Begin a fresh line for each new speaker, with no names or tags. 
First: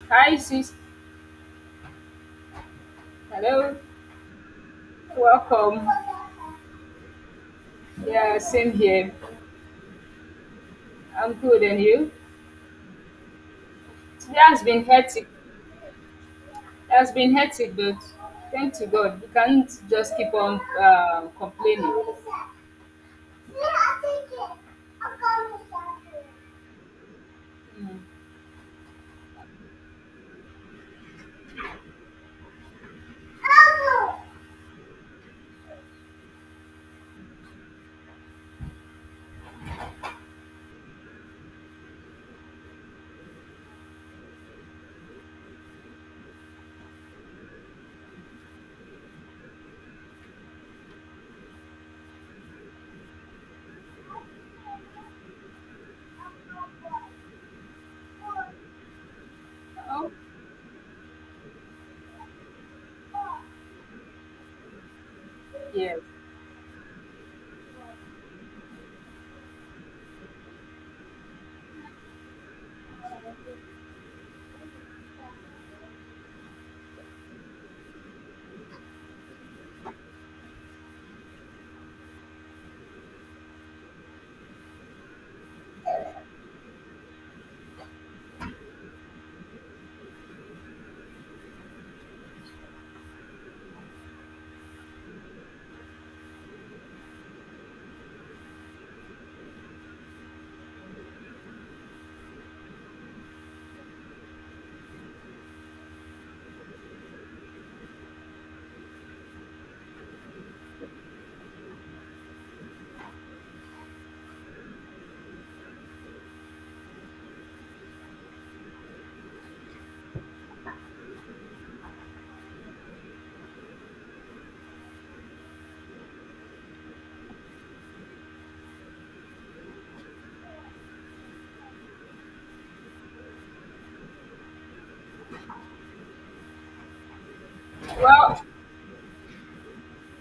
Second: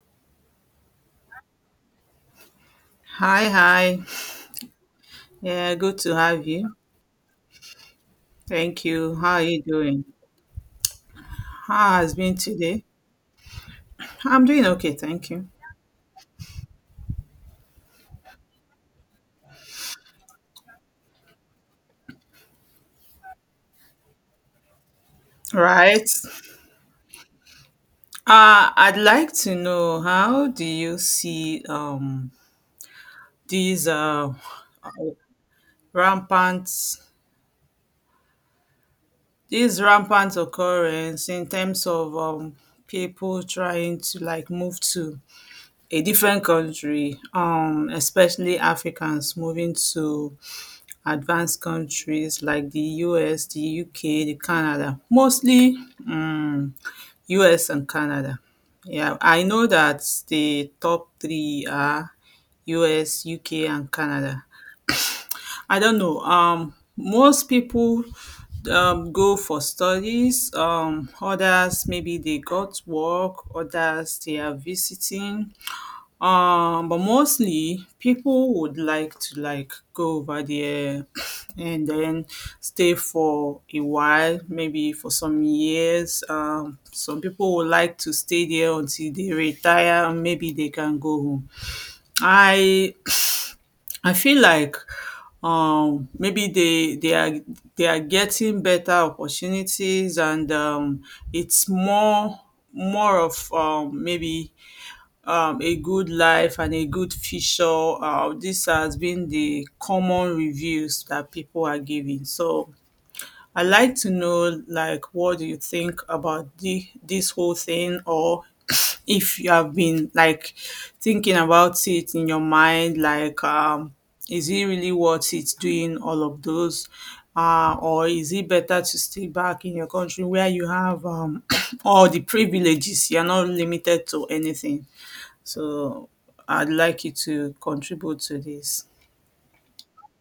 Hi, sis.
Hi,
Hello.
hi. Yeah,
Welcome.
good to have you.
Yeah, same
Thank
here.
you. How are you doing?
I'm good, and
How
you?
has been today?
Today
I'm
has
doing
been
okay,
hectic.
thank you.
It has been hectic, but thank to God, we can't just keep on complaining.
Right.
Mm.
I'd like to know how do you see these rampant rampant occurrence in terms of people trying to like move to a different country, especially Africans moving to advanced countries like the US, the UK, the Canada, mostly um, US and Canada. Yeah, I know that
Oh,
the top three are US, UK, and Canada. I don't
yes.
know. Most people go for studies. Others maybe they got work. Others they are visiting. But mostly people would like to like go over there and then stay for a while, maybe for some years. Some people would like to stay there until they retire and maybe they can go home. I I feel like maybe they are getting better opportunities and it's more of maybe a good life and a good future. This has been the common reviews that people are giving. So I like to know, like, what do you think about this whole thing, or if you have been like thinking about it in your mind, like, is it really worth it doing all of those? Or is it better to stay back in your country where you have all the privileges? You're not limited to anything. So I'd like you to contribute to
Well,
this.